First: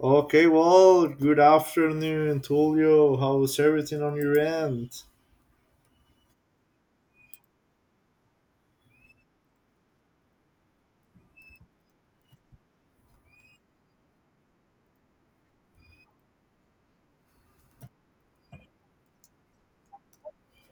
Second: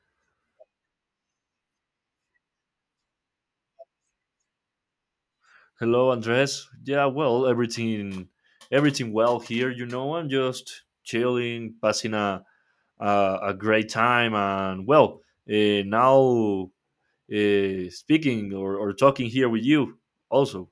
Okay, well, good afternoon, Tulio. How's everything on your end? Hello, Andres. Everything well here. You know, I'm just chilling, passing a great time, and now speaking or talking here with you also.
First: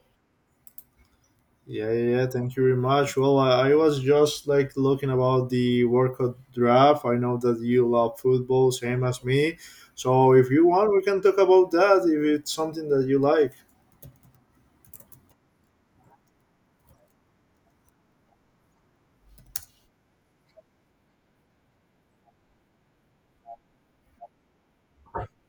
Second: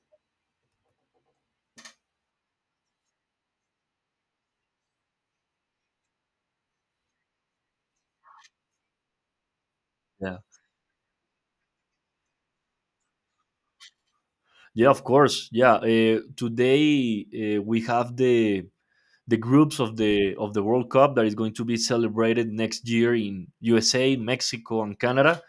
Yeah, yeah, yeah, thank you very much. Well, I was just like looking about the workout draft. I know that you love football, same as me. So Yeah, if you want, we can talk about that if it's something that you like. yeah, of course. Yeah, today we have the groups of the World Cup that is going to be celebrated next year in USA, Mexico, and Canada.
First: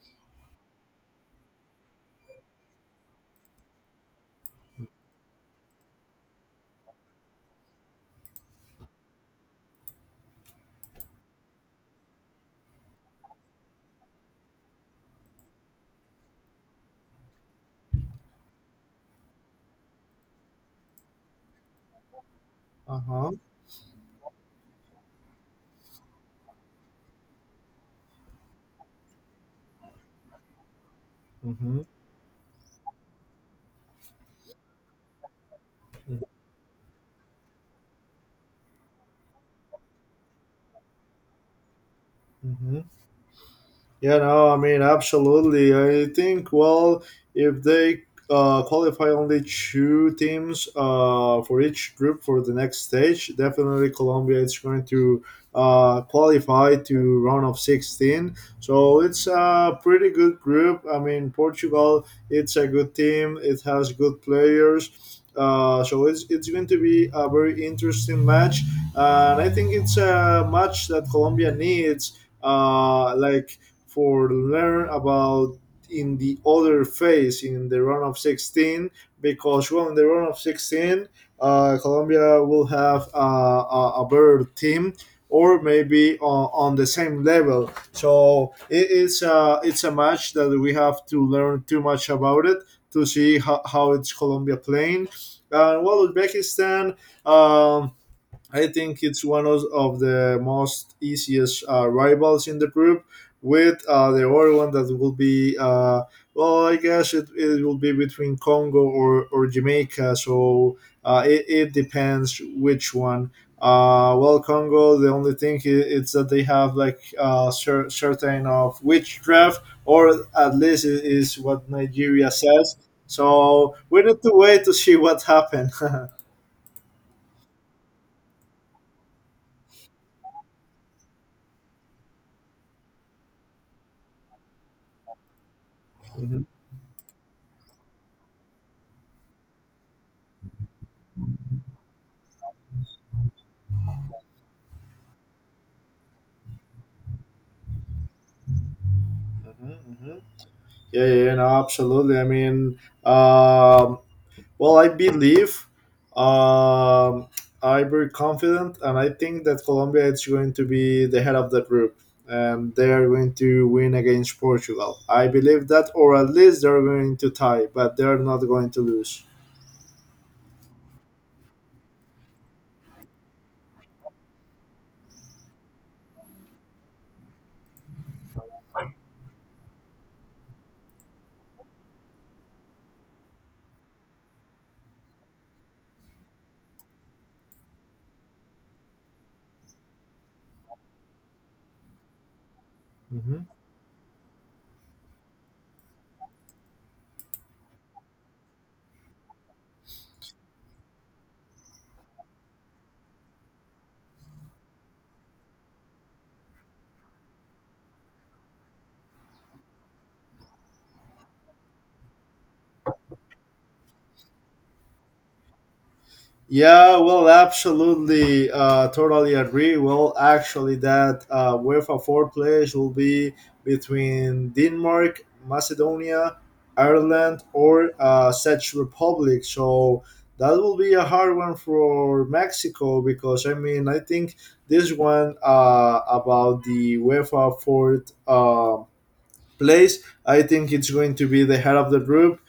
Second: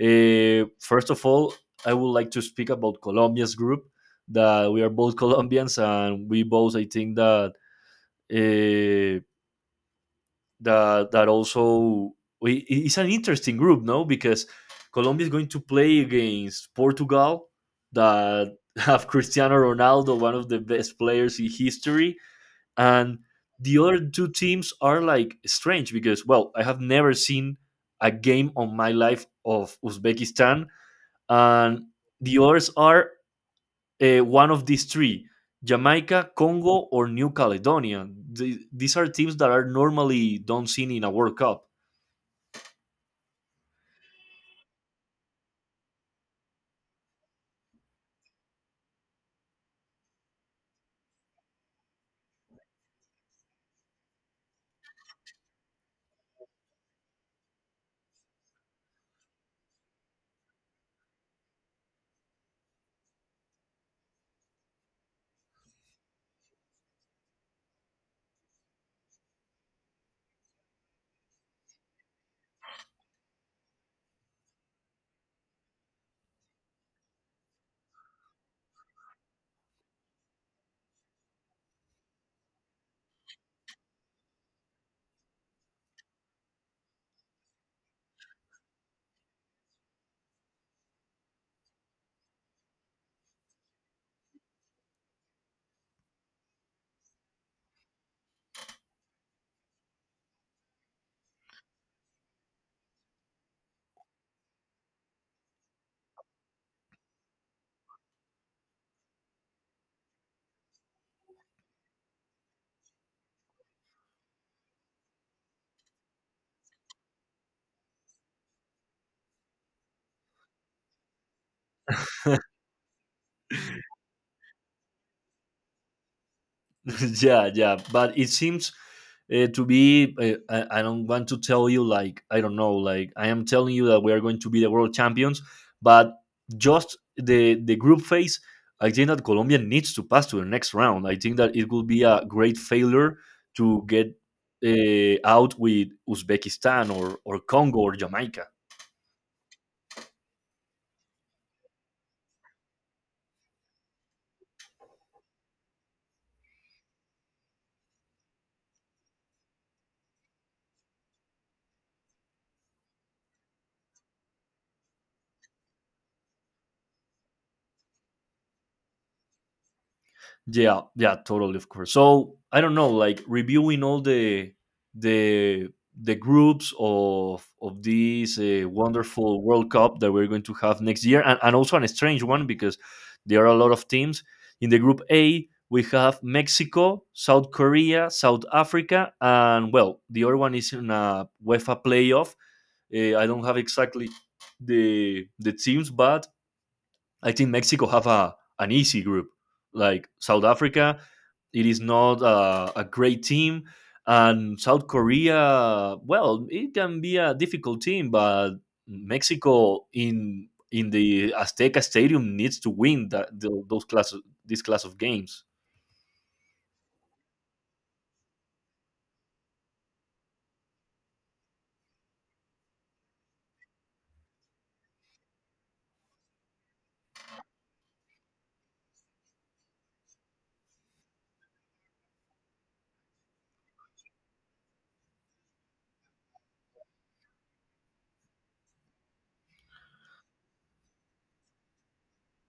First of all, I would like to speak about Colombia's group. That we are both Colombians, and we both, I think that uh, that that also it's an interesting group, no? Because Colombia is going to play against Portugal, that have Cristiano Ronaldo, one of the best players in history, Uh and huh. the other two teams are like strange because, well, I have never seen a game on my life of Uzbekistan and Mm-hmm. the others are one of these three: Jamaica, Congo, or New Caledonia. These are teams that are normally don't seen in a World Cup. Mm-hmm. Yeah, no, I mean, absolutely. I think, well, if they qualify only two teams for each group for the next stage, definitely Colombia is going to qualify to round of 16. So it's a pretty good group. I mean, Portugal, it's a good team. It has good players. So it's going to be a very interesting match. And I think it's a match that Colombia needs. Like for learn about in the other phase in the round of 16 because well in the round of 16 Colombia will have a better team or maybe on the same level. So it is a, it's a match that we have to learn too much about it to see how it's Colombia playing. And well, Uzbekistan, um, I think it's one of the most easiest rivals in the group. With the other one that will be, well, I guess it, it will be between Congo or Jamaica. So it, it depends which one. Well, Congo, the only thing is that they have like certain of which draft, or at least it is what Nigeria says. So we need to wait to see what happens. Yeah, yeah, but it seems to be. I don't want to tell you like I don't know. Like I am telling you that we are going to be the world champions, but Mhm, just the group phase. I think that Colombia needs to pass to the next round. I think that it will be a great failure to get out with Uzbekistan or Congo or Jamaica. mhm, mhm. Yeah, yeah, yeah, no, absolutely. I mean, um, well, I believe, um, I'm very confident, and I think that Colombia is going to be the head of the group, and they are going to win against Portugal. I believe that, or at least they're going to tie, but they're not going to lose. Yeah, yeah, totally, of course. So I don't know, like reviewing all the the groups of this wonderful World Cup that we're going to have next year, and also an strange one because there are a lot of teams in the Group A. We have Mexico, South Korea, South Africa, and well, the other one is in a UEFA playoff. I don't Mhm. have exactly the teams, but I think Mexico have a an easy group. Like South Africa, it is not a great team, and South Korea, well, it can be a difficult team, but Mexico in the Azteca Stadium needs to win that tho- those class this class of games. Yeah, well, absolutely, totally agree. Well, actually, that UEFA four players will be between Denmark, Macedonia, Ireland, or Czech Republic. So that will be a hard one for Mexico because I mean I think this one about the UEFA fourth. Place. I think it's going to be the head of the group.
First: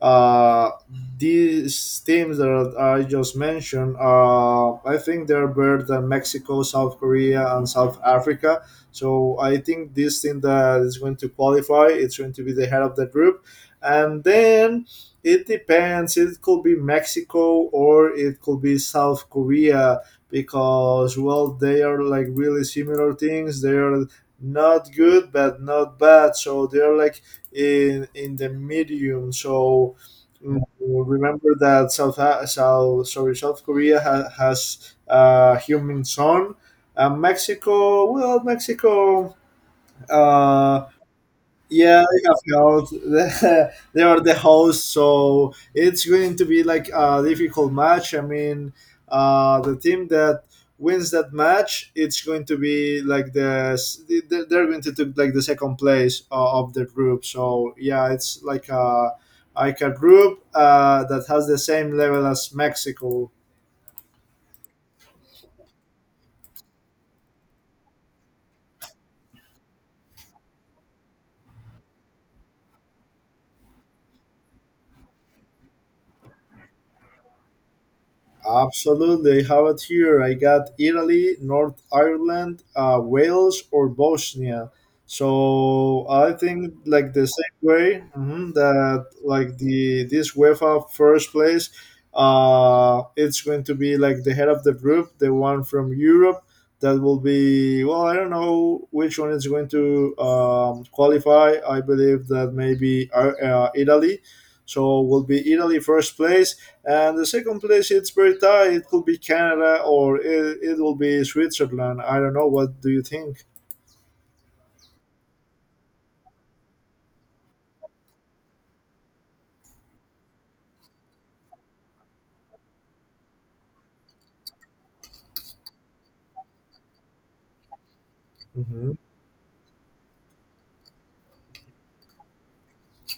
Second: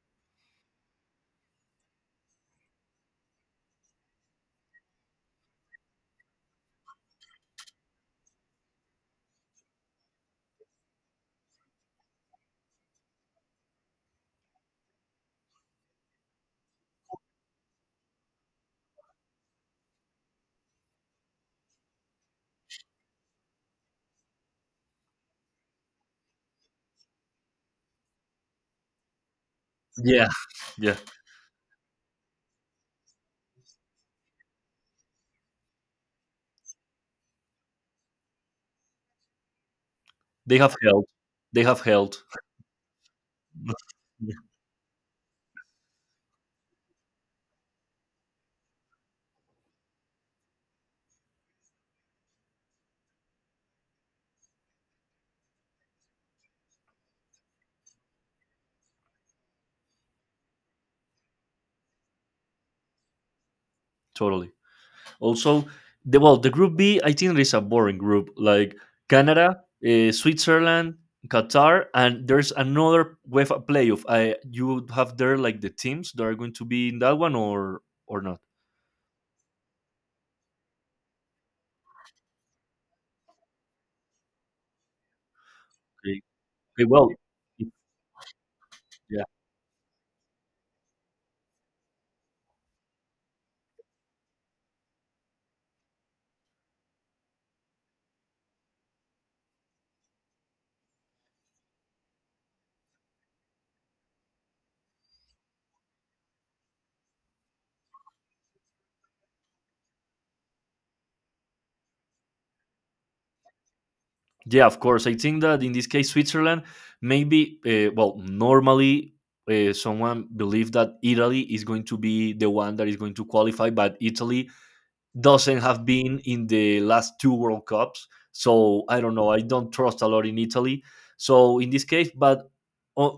Uh, these teams that I just mentioned, I think they're better than Mexico, South Korea, and South Africa. So I think this team that is going to qualify, it's going to be the head of the group, and then it depends. It could be Mexico or it could be South Korea because well, they are like really similar things. They are not good but not bad so they're like in the medium so Yeah, yeah, remember that south sorry south korea has a human son mexico well mexico they have uh, held. They have yeah, held. I have heard the, they are the hosts, so it's going to be like a difficult match. I mean, the team that wins that match, it's going to be like they're going to take like the second place of the group. So yeah, it's like a group that has the same level as Mexico. Totally. Also, the group B, I think is a boring group. Like Canada, Switzerland, Qatar, and there's another UEFA playoff. I you would have there like the teams that are going to be in that one or not. Absolutely, have it here. I got Italy, North Ireland, Wales, or Bosnia. So Okay. I think Okay, well, like the same way that yeah. like the this UEFA first place, it's going to be like the head of the group, the one from Europe that will be well. I don't know which one is going to qualify. I believe that maybe Italy. So will be Italy first place and the second place, it's very tight. It could be Canada or it will be Switzerland. I don't know. What do you think? Yeah, of course. I think that in this case, Switzerland, maybe, well, normally someone believed that Italy is going to be the one that is going to qualify, but Italy doesn't have been in the last two World Cups. So Hmm. I don't know. I don't trust a lot in Italy. So in this case, but uh, uh,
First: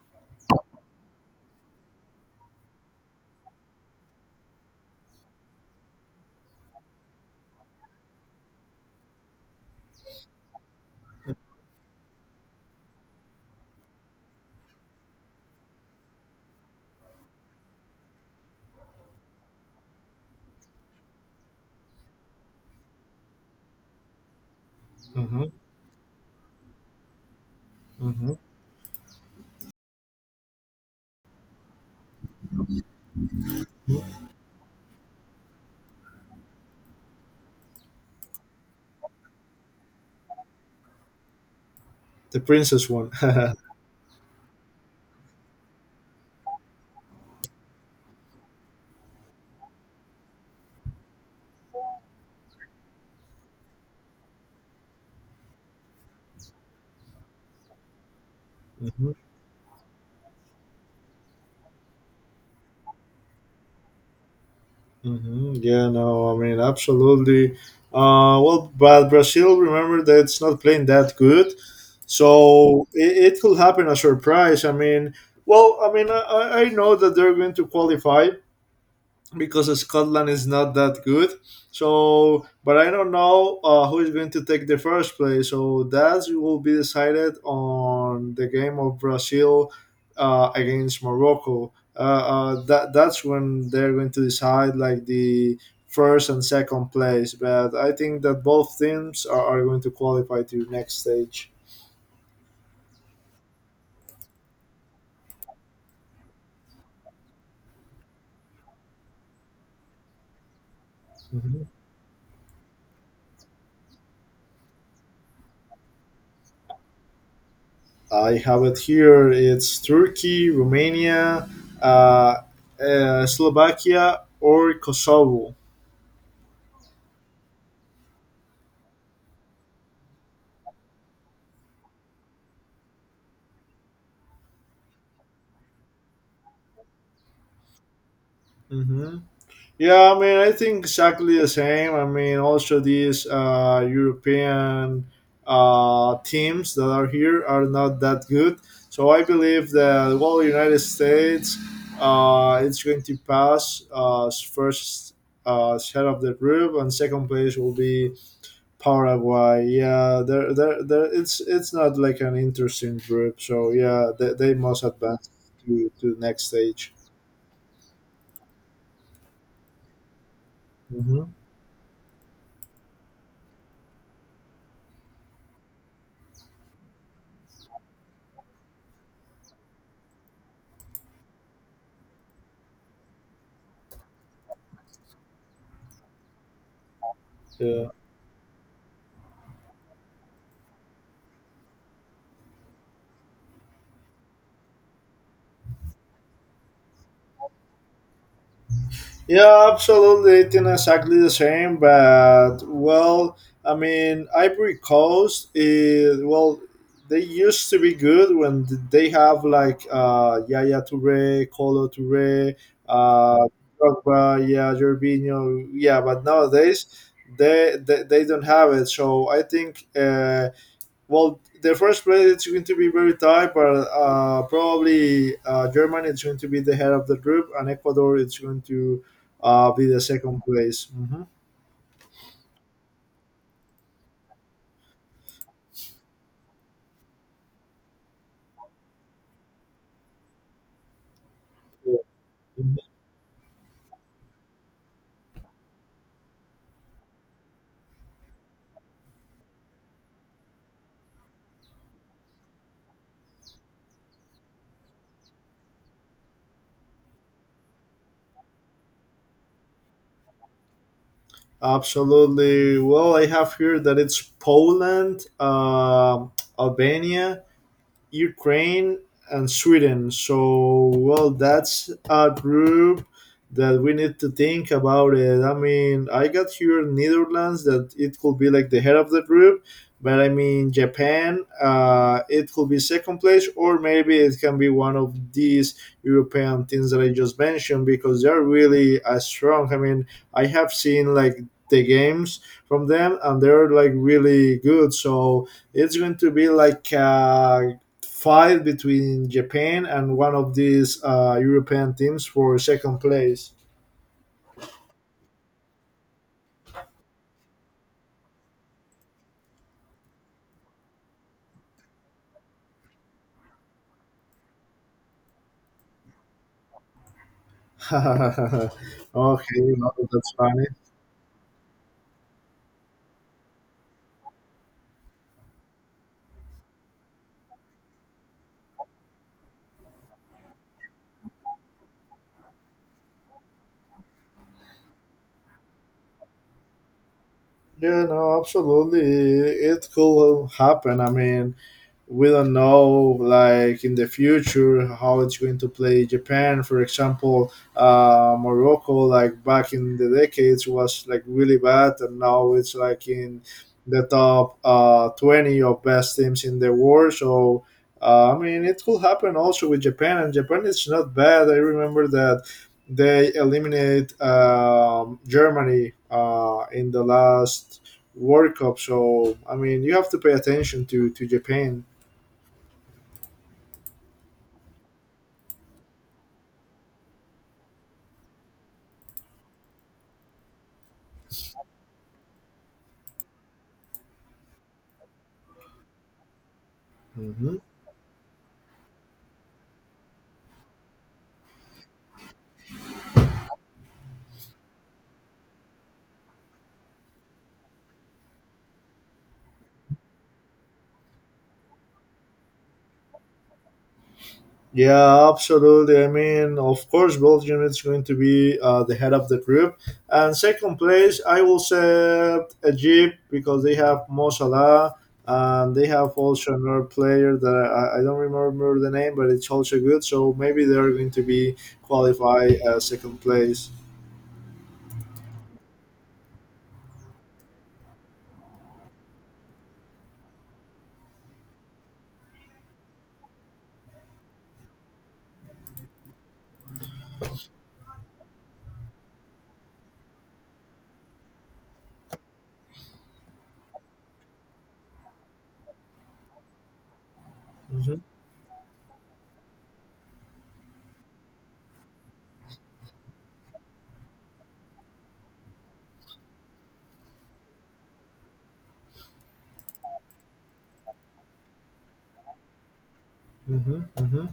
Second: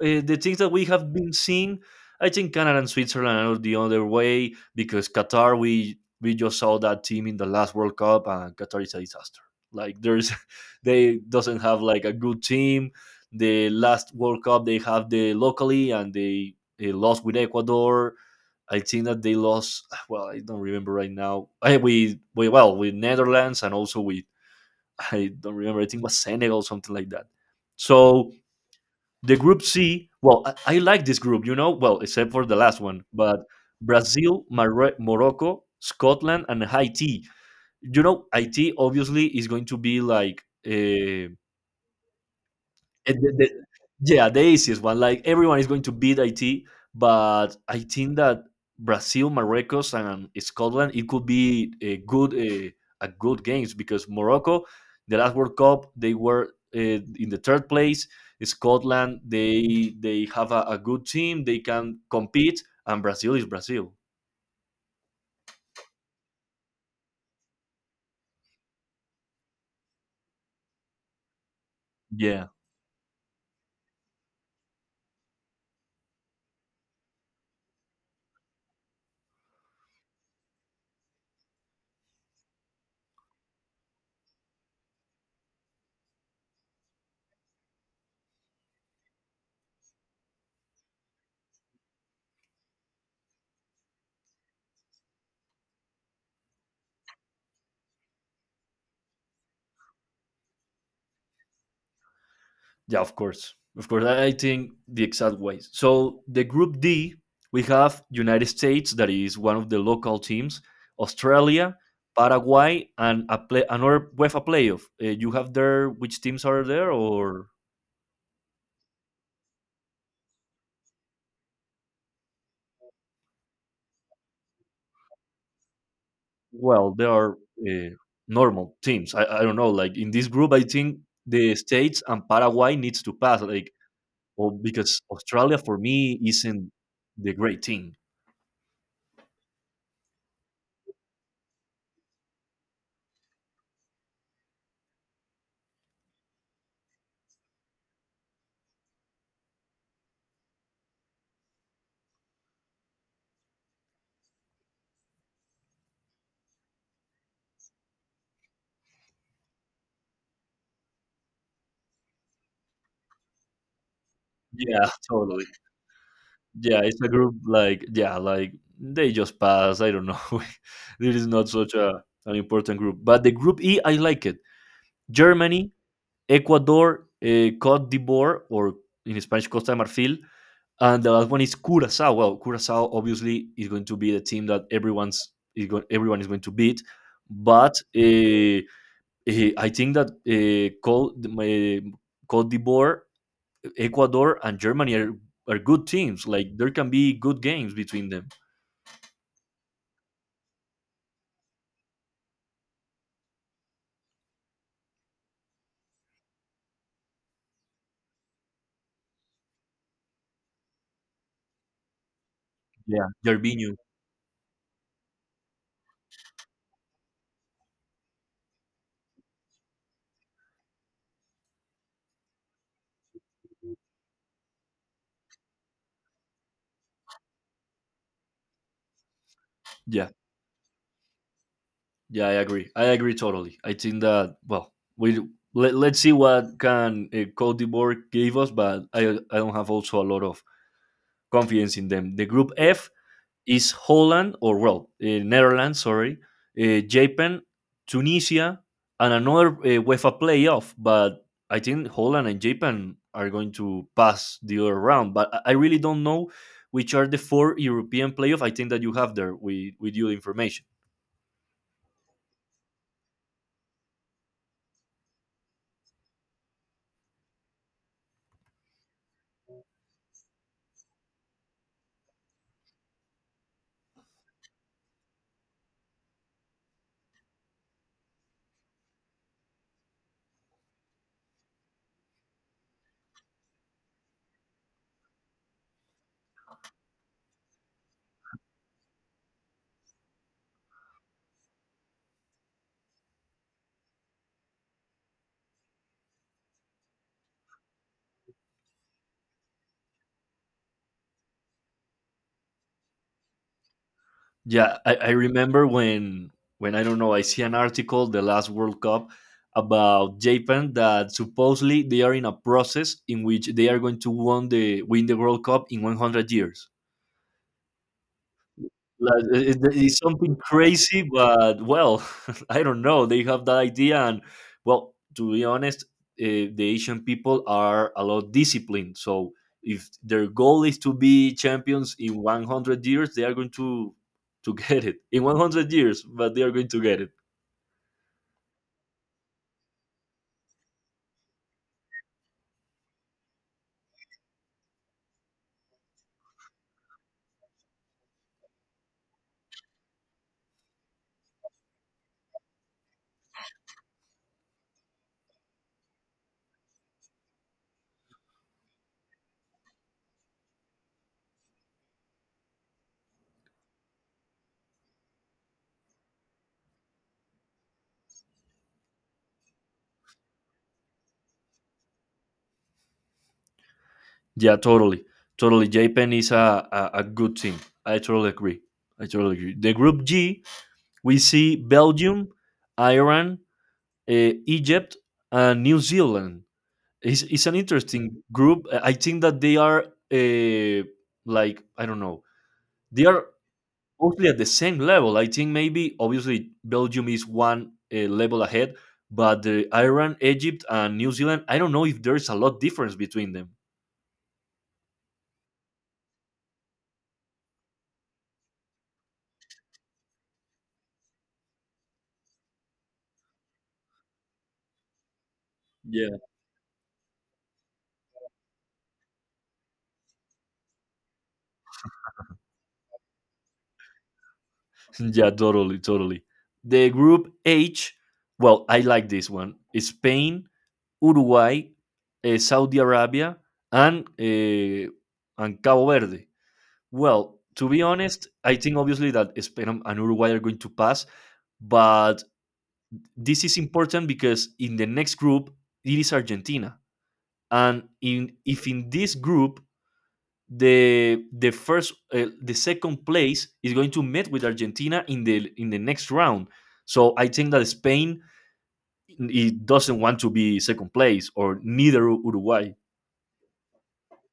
the things that we have been seeing, I think Canada and Switzerland are the other way because Qatar, we just saw that team in the last World Cup, and Qatar is a disaster. Like there's, they doesn't have like a good team. The last World Cup they have the locally, and they lost with Ecuador, I think that they lost. Well, I don't remember right now. I, we well with Netherlands and also with I Hmm. don't remember. I think it was Senegal something like that. So Hmm. the group C. Well, I like this group. You know, well except for the last one, but Brazil, Morocco, Scotland, and Haiti. You know, Haiti obviously is going to be like The princess one. And the, the- yeah, the easiest one. Like everyone is going to beat IT, but I think that Brazil, Morocco, and Scotland, it could be a good games because Morocco, the last World Cup, they were in the third place. Hmm. Scotland, they have a good team, they can compete, and Brazil is Brazil. Hmm. Yeah, no, I mean, absolutely. Well, but Brazil, remember that it's not playing that good. Yeah. So it could happen a surprise. I mean, well, I mean, I know that they're going to qualify, because Scotland is not that good. So, but I don't know who is going to take the first place. So that will be decided on the game of Brazil against Morocco. That that's when they're going to decide like the first and second place. But I think that both teams are going to qualify to next stage. Yeah, of course. Of course. I think the exact ways. So the group D, we have United States, that is one of the local teams, Australia, Paraguay, and another UEFA playoff. You have there which teams are there, or I have it here. It's Turkey, Romania, uh, Slovakia, or Kosovo. well, there are uh, normal teams. I don't know. Like in this group, I think the states and Paraguay needs to pass. Like, well, because Australia for me isn't the great team. Hmm. Yeah, I mean, I think exactly the same. I mean, also these European teams that are here are not that good. So I believe that, well, the United States, it's going to pass first head of the group, and second place will be Paraguay, yeah, they're, it's not like an interesting group, so yeah, they must Yeah, advance totally. To the next Yeah, stage. it's a group like yeah, like they just pass. I don't know. This Hmm. is not such a an important group, but the group E, I like it. Germany, Ecuador, Cote d'Ivoire, or in Spanish Costa de Marfil, and the last one is Curacao. Well, Curacao obviously is going to be the team that everyone is going to beat, but Yeah. I think that Cote d'Ivoire, Ecuador and Germany are good teams. Like there can be good games between them. Yeah, absolutely. It's think exactly the same, but well, I mean, Ivory Coast is well. They used to be good when they have like Yaya Toure, Colo Toure, Yeah. uh, Gervinho. Drogba, yeah, Jorginho, yeah. But nowadays, they don't have it. So I think well, the first place it's going to be very tight, but probably Germany is going to be the head of the group, and Ecuador is going to be the Yeah, second place. Hmm. yeah, I agree. I agree totally. I think that well, we let's see what can Cote d'Ivoire give us, but I don't have also a lot of confidence in them. The group F is Holland or well Netherlands, sorry, Japan, Tunisia, and another UEFA playoff. But I think Holland and Japan are going to pass the other round. But I really don't know which are the four European playoff. I think that you have there with your information. Absolutely. Well, I have heard that it's Poland, Albania, Ukraine and Sweden. So well, that's a group that we need to think about it. I mean, I got here Netherlands that it could be like the head of the group, but I mean Japan, it could be second place, or maybe it can be one of these European things that I just mentioned because they're really as strong. I mean, I have seen like the games from them and they're like really good so it's going to be like a fight between Japan and one of these European teams for second place. Yeah, I remember when I don't know I see an article the last World Cup about Japan that supposedly they are in a process in which they are going to won the win the World Cup in 100 years. Like, Okay, no, it's that's something funny. crazy, but well, I don't know. They have that idea, and well, to be honest, the Asian people are a lot disciplined. So if their goal is to be champions in 100 years, they are going to get it in 100 years, but they are going to get it. Yeah, no, absolutely. It could happen. I mean, we don't know like in the future how it's going to play japan for example morocco like back in the decades was like really bad and now it's like in the top 20 of best teams in the world so I mean it could happen also with japan and japan is not bad I remember that they eliminate germany in the last World Cup. So I mean, you have to pay attention to Japan. Yeah, totally, totally. Japan is a good team. I totally agree. I totally agree. The group G, we see Belgium, Iran, Egypt, and New Zealand. It's an Mhm. interesting group. I think that they are uh, like I don't know. They are mostly at the same level. I think maybe obviously Belgium is one level ahead, but Iran, Egypt, and New Zealand. I don't know if there's a lot difference between them. Yeah, absolutely. I mean, of course, Belgium is going to be the head of the group. And second place, I will say Egypt because they have Mo Salah and they have Yeah. also another player that I don't remember the name, but it's also good. So maybe they're going to be qualified as second place. yeah, totally, totally. The group H. Well, I like this one. Spain, Uruguay, Saudi Arabia, and Cabo Verde. Well, to be honest, I think obviously that Spain and Uruguay are going to pass, but this is important because in the next group it is Argentina, and Hmm. in if in this group the second place is going to meet with Argentina in the next round. So I think that Spain it doesn't want to be second place or neither Uruguay. Hmm. Hmm.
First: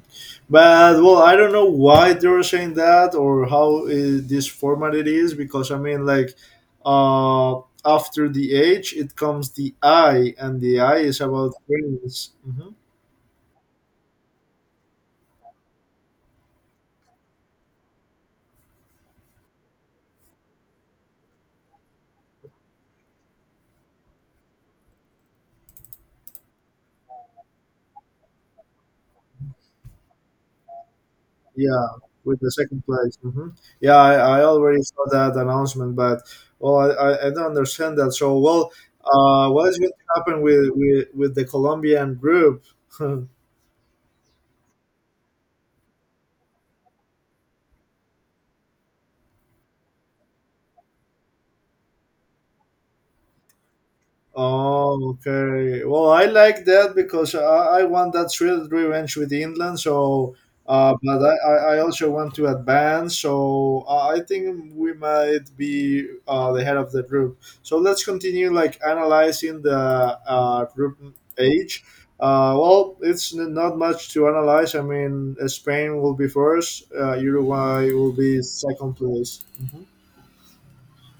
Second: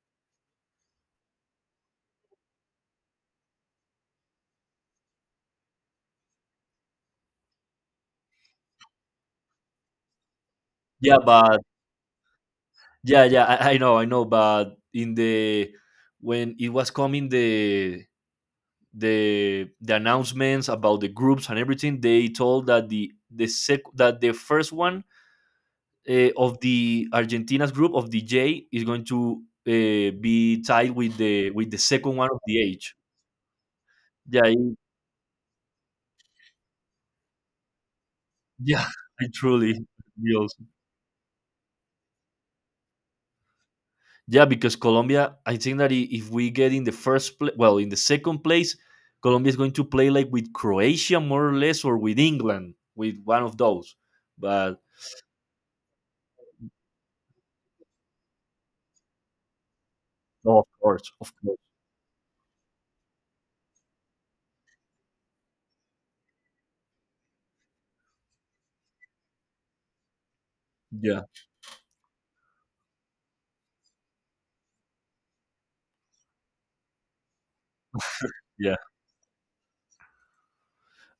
But well, I don't know why they were saying that or how this format it is because I mean, like, after the H, it comes the I, and the I Yeah, is about but wins. Hmm. yeah, yeah, I, I know, I know, but in the when it was coming the announcements about the groups and everything, they told that the sec that the first one of the Argentina's group of the J is going to be tied with the Yeah, second one of with the the second H. place. Hmm. Yeah, I Yeah, it- already saw that announcement, but well, I don't understand that. So, well, yeah, it what is truly going to happen feels. with with the Colombian group? Yeah, because Colombia, I think that if we get in the first place, well, in the second place, Colombia is going to play like with Croatia more or less, or with England, with one of those. But Oh, okay. Well, I like that because I want that thrill revenge with England. So, no, but of I, course, I I also want to advance. So I think we might be the head of the group. So let's continue like analyzing the group yeah. H. Well, it's not much to analyze. I mean, Spain will be first. Uruguay will be Yeah. second place. Mhm.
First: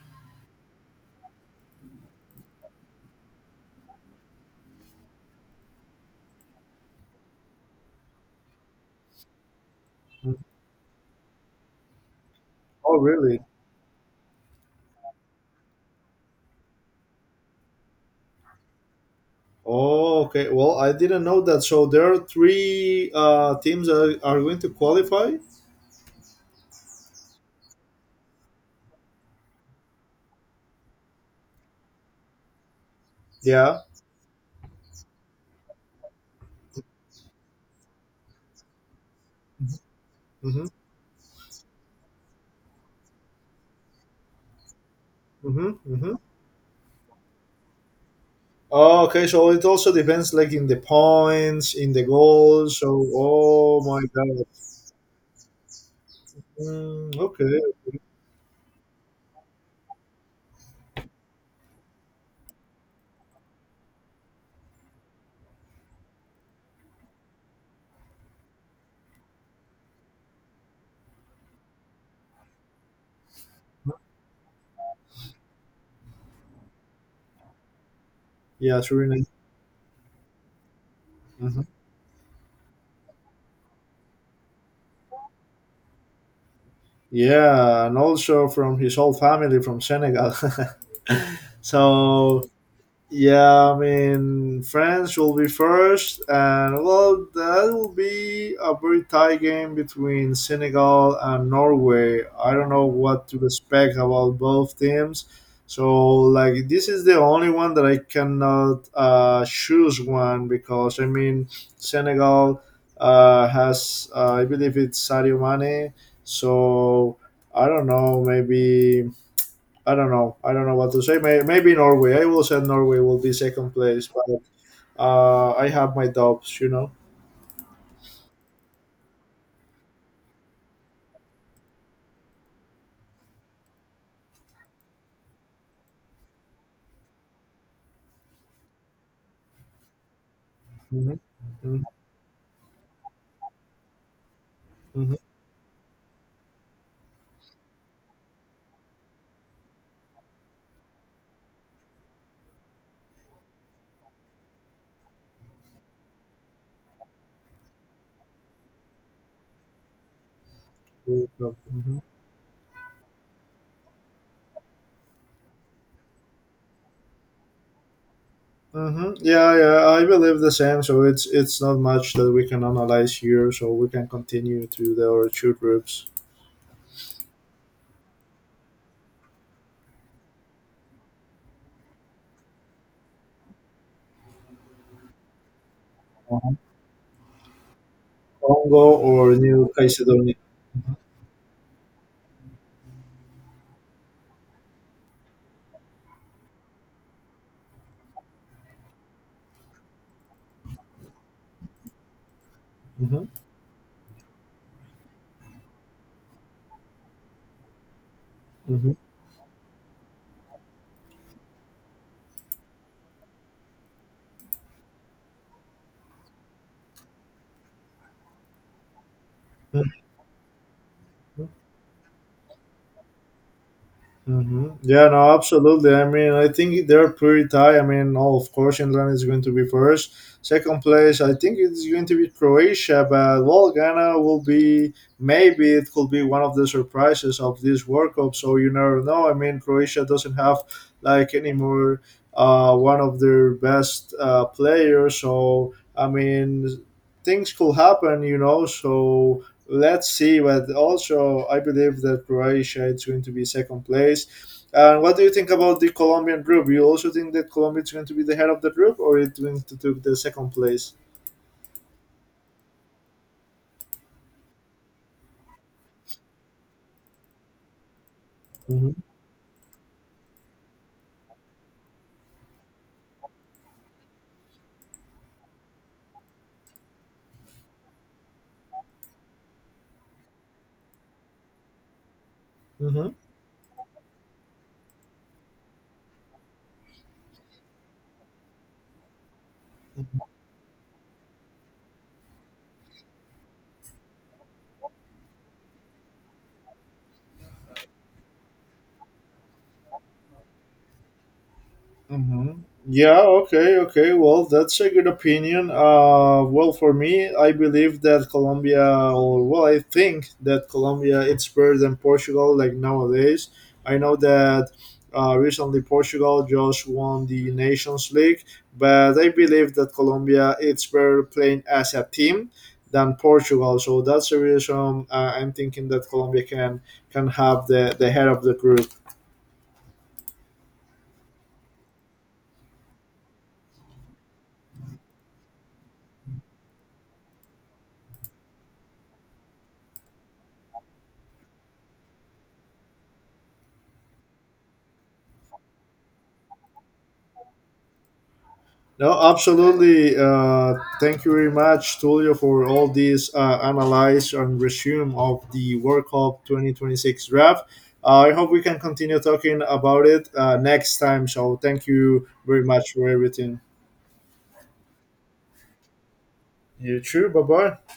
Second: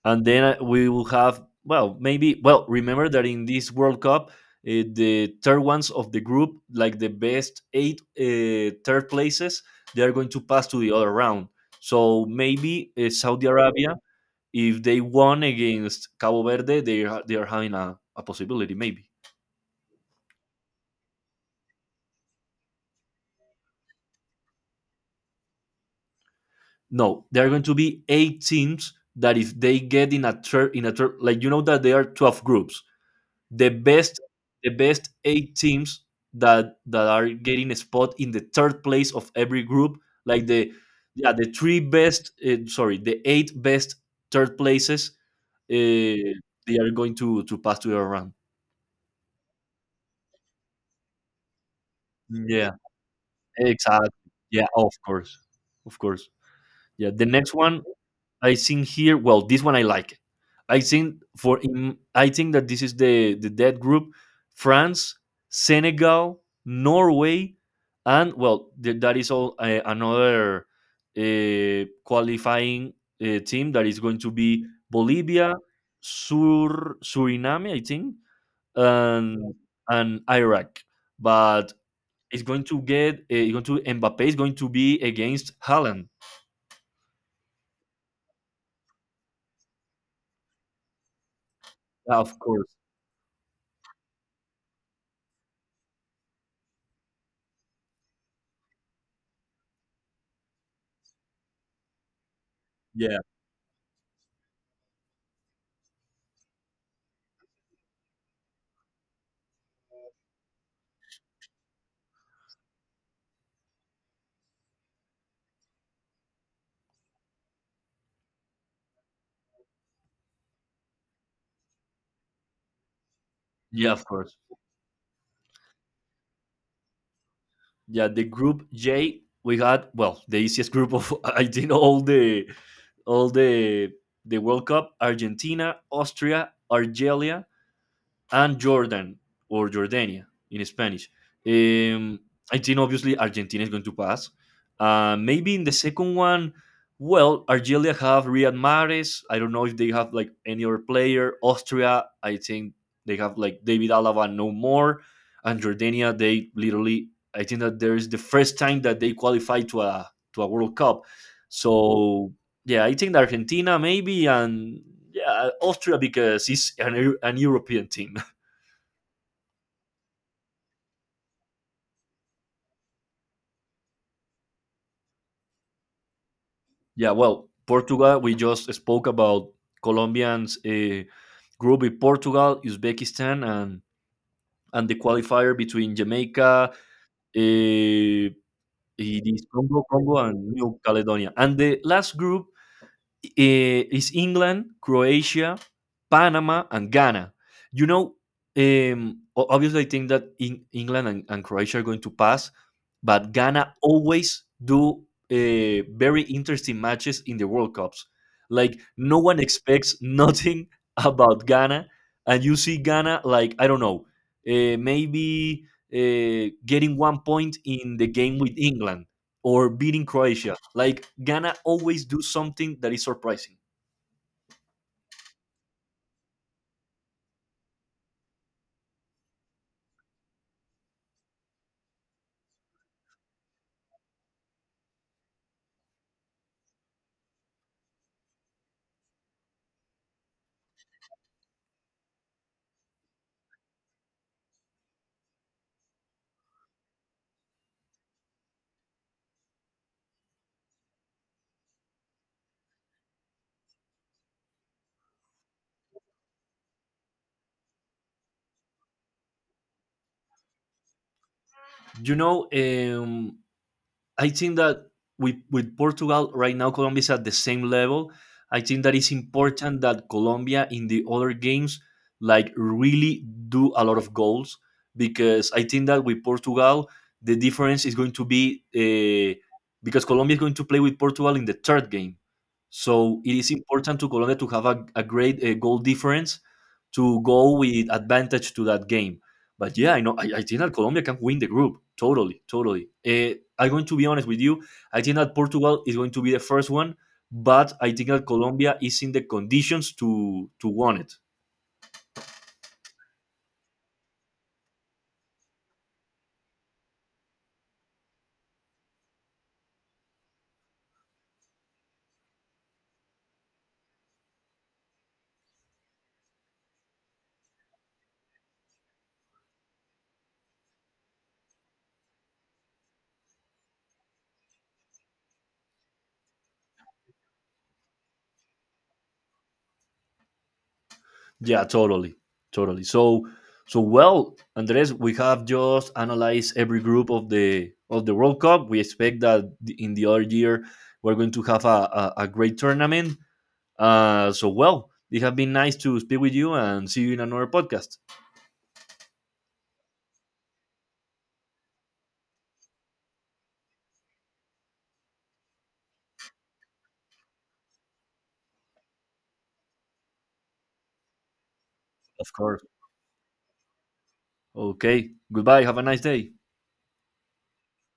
And then we will have well maybe well remember that in this world cup the third ones of the group like the best eight third places they are going to pass to the other round so maybe Oh, really? Saudi Arabia if they won against Cabo Verde they are having a possibility maybe. Oh, okay. Well, I didn't know that. So there are three teams that are going to qualify. No, there are going to be eight teams that if they get in a third like you know that there are 12 groups the Yeah. best the best eight teams that that are getting a spot in the third place of every group like Mm-hmm. The three best sorry the eight best third places Mm-hmm. Mm-hmm. uh, they are going to pass to the round. Oh, okay. So it also depends, like in the points, in the Yeah, goals. So, oh my exactly. God. Yeah, of course, of course. Yeah, Mm, the next okay. one. I think here, well, this one I like. I think that this is the dead group: France, Senegal, Norway, and well, that is all another qualifying team that is going to be Bolivia, Suriname, I think, Yeah, it's really and and Iraq. nice. Hmm. But it's going to Mbappe is going to be against Haaland, Yeah, and also from his whole family from Senegal. of so course. Yeah, I mean, France will be first, and well, that will be a very tight game between Senegal and Norway. I don't know Yeah. what to expect about both teams. So, like, this is the only one that I cannot choose one because, I mean, Senegal has, I believe it's Sadio Mane. So, I don't know, maybe I don't know. I don't know what to say. Maybe Norway. I will say Norway will be second Yeah, of place, course. but I have my doubts. You know. Yeah, the group J, we had well the easiest group of I did all the world cup: Argentina, Austria, Algeria and Jordan or Jordania in Spanish. Hmm. Hmm. Um, I think obviously Argentina is going to pass. Hmm. Maybe in the second one, well, Algeria have Riyad Mahrez. I don't know if they have like any other player. Austria, I think they have like David Alaba no more. And Jordania, they literally, I think that there is the first time that they qualify to a World Cup. So yeah, I think Argentina maybe and yeah Austria because it's an European team. Hmm. Yeah, yeah. I believe the same. So it's not much that we can analyze here. So we can continue to the our two groups, Yeah, well, Portugal, we just spoke about Colombians group with Portugal, Uzbekistan, and the qualifier between uh Jamaica, it Congo or New Congo, Caledonia. and New Caledonia. And the last group is England, Croatia, Panama, and Ghana. You know, um, obviously, I think that in England and Croatia are going to pass, Hmm. but Ghana always do very interesting matches in the World Cups. Like no one expects nothing about Ghana, and you see Ghana like I don't know, maybe getting one point in the game with England or Hmm. beating Croatia. Like Ghana always do something that is surprising. Hmm. Yeah, no, absolutely. I mean, I think they're pretty tight. I mean, oh, of course, England is going to be first. Second place, I think it's going to be Croatia, but well, Ghana will be maybe it could be one of the surprises of this World Cup. So you never know. I mean, Croatia doesn't have like anymore one of their best players. So I mean, things could happen, you know. So let's see. But also, I believe that Croatia is going to be second place. And what do you think about the Colombian group? You also think that Colombia is going to be the head of the group, or it's going to take the second place? You know, I think that with Portugal right now, Colombia is at the same level. I think Hmm. that it's important that Colombia in the other games like really do a lot of goals because I think that with Portugal the difference is going to be because Colombia is going to play with Portugal in the third game. Hmm. So it is important to Colombia to have a great goal difference to go with advantage to that game. But yeah, I know. I think that Colombia can win the group. Totally, totally. I'm going to be honest with you. I think that Portugal is going to be the first one, but I think that Colombia is in the conditions to win it. Hmm. Yeah, okay, okay. Well, that's a good opinion. Well, for me, I believe that Colombia, or well, I think that Colombia it's better than Portugal. Like nowadays, I know that recently Portugal just won the Nations League, but I believe that Colombia it's better playing as a team than Portugal. So that's the reason I'm thinking that Colombia can have the head of the group. Yeah, totally, totally. So, so well, Andres, we have just analyzed every group of the World Cup. We expect that in the other year we're going to have a great tournament. So well, it has been nice to speak with you and see you in another podcast. No, absolutely. Thank you very much, Tulio, for all these analyze and resume of the World Cup 2026 draft. I hope we can continue talking about it next time. So thank you Of course. very much for everything. Okay. Goodbye. Have a nice day. You too. Bye bye.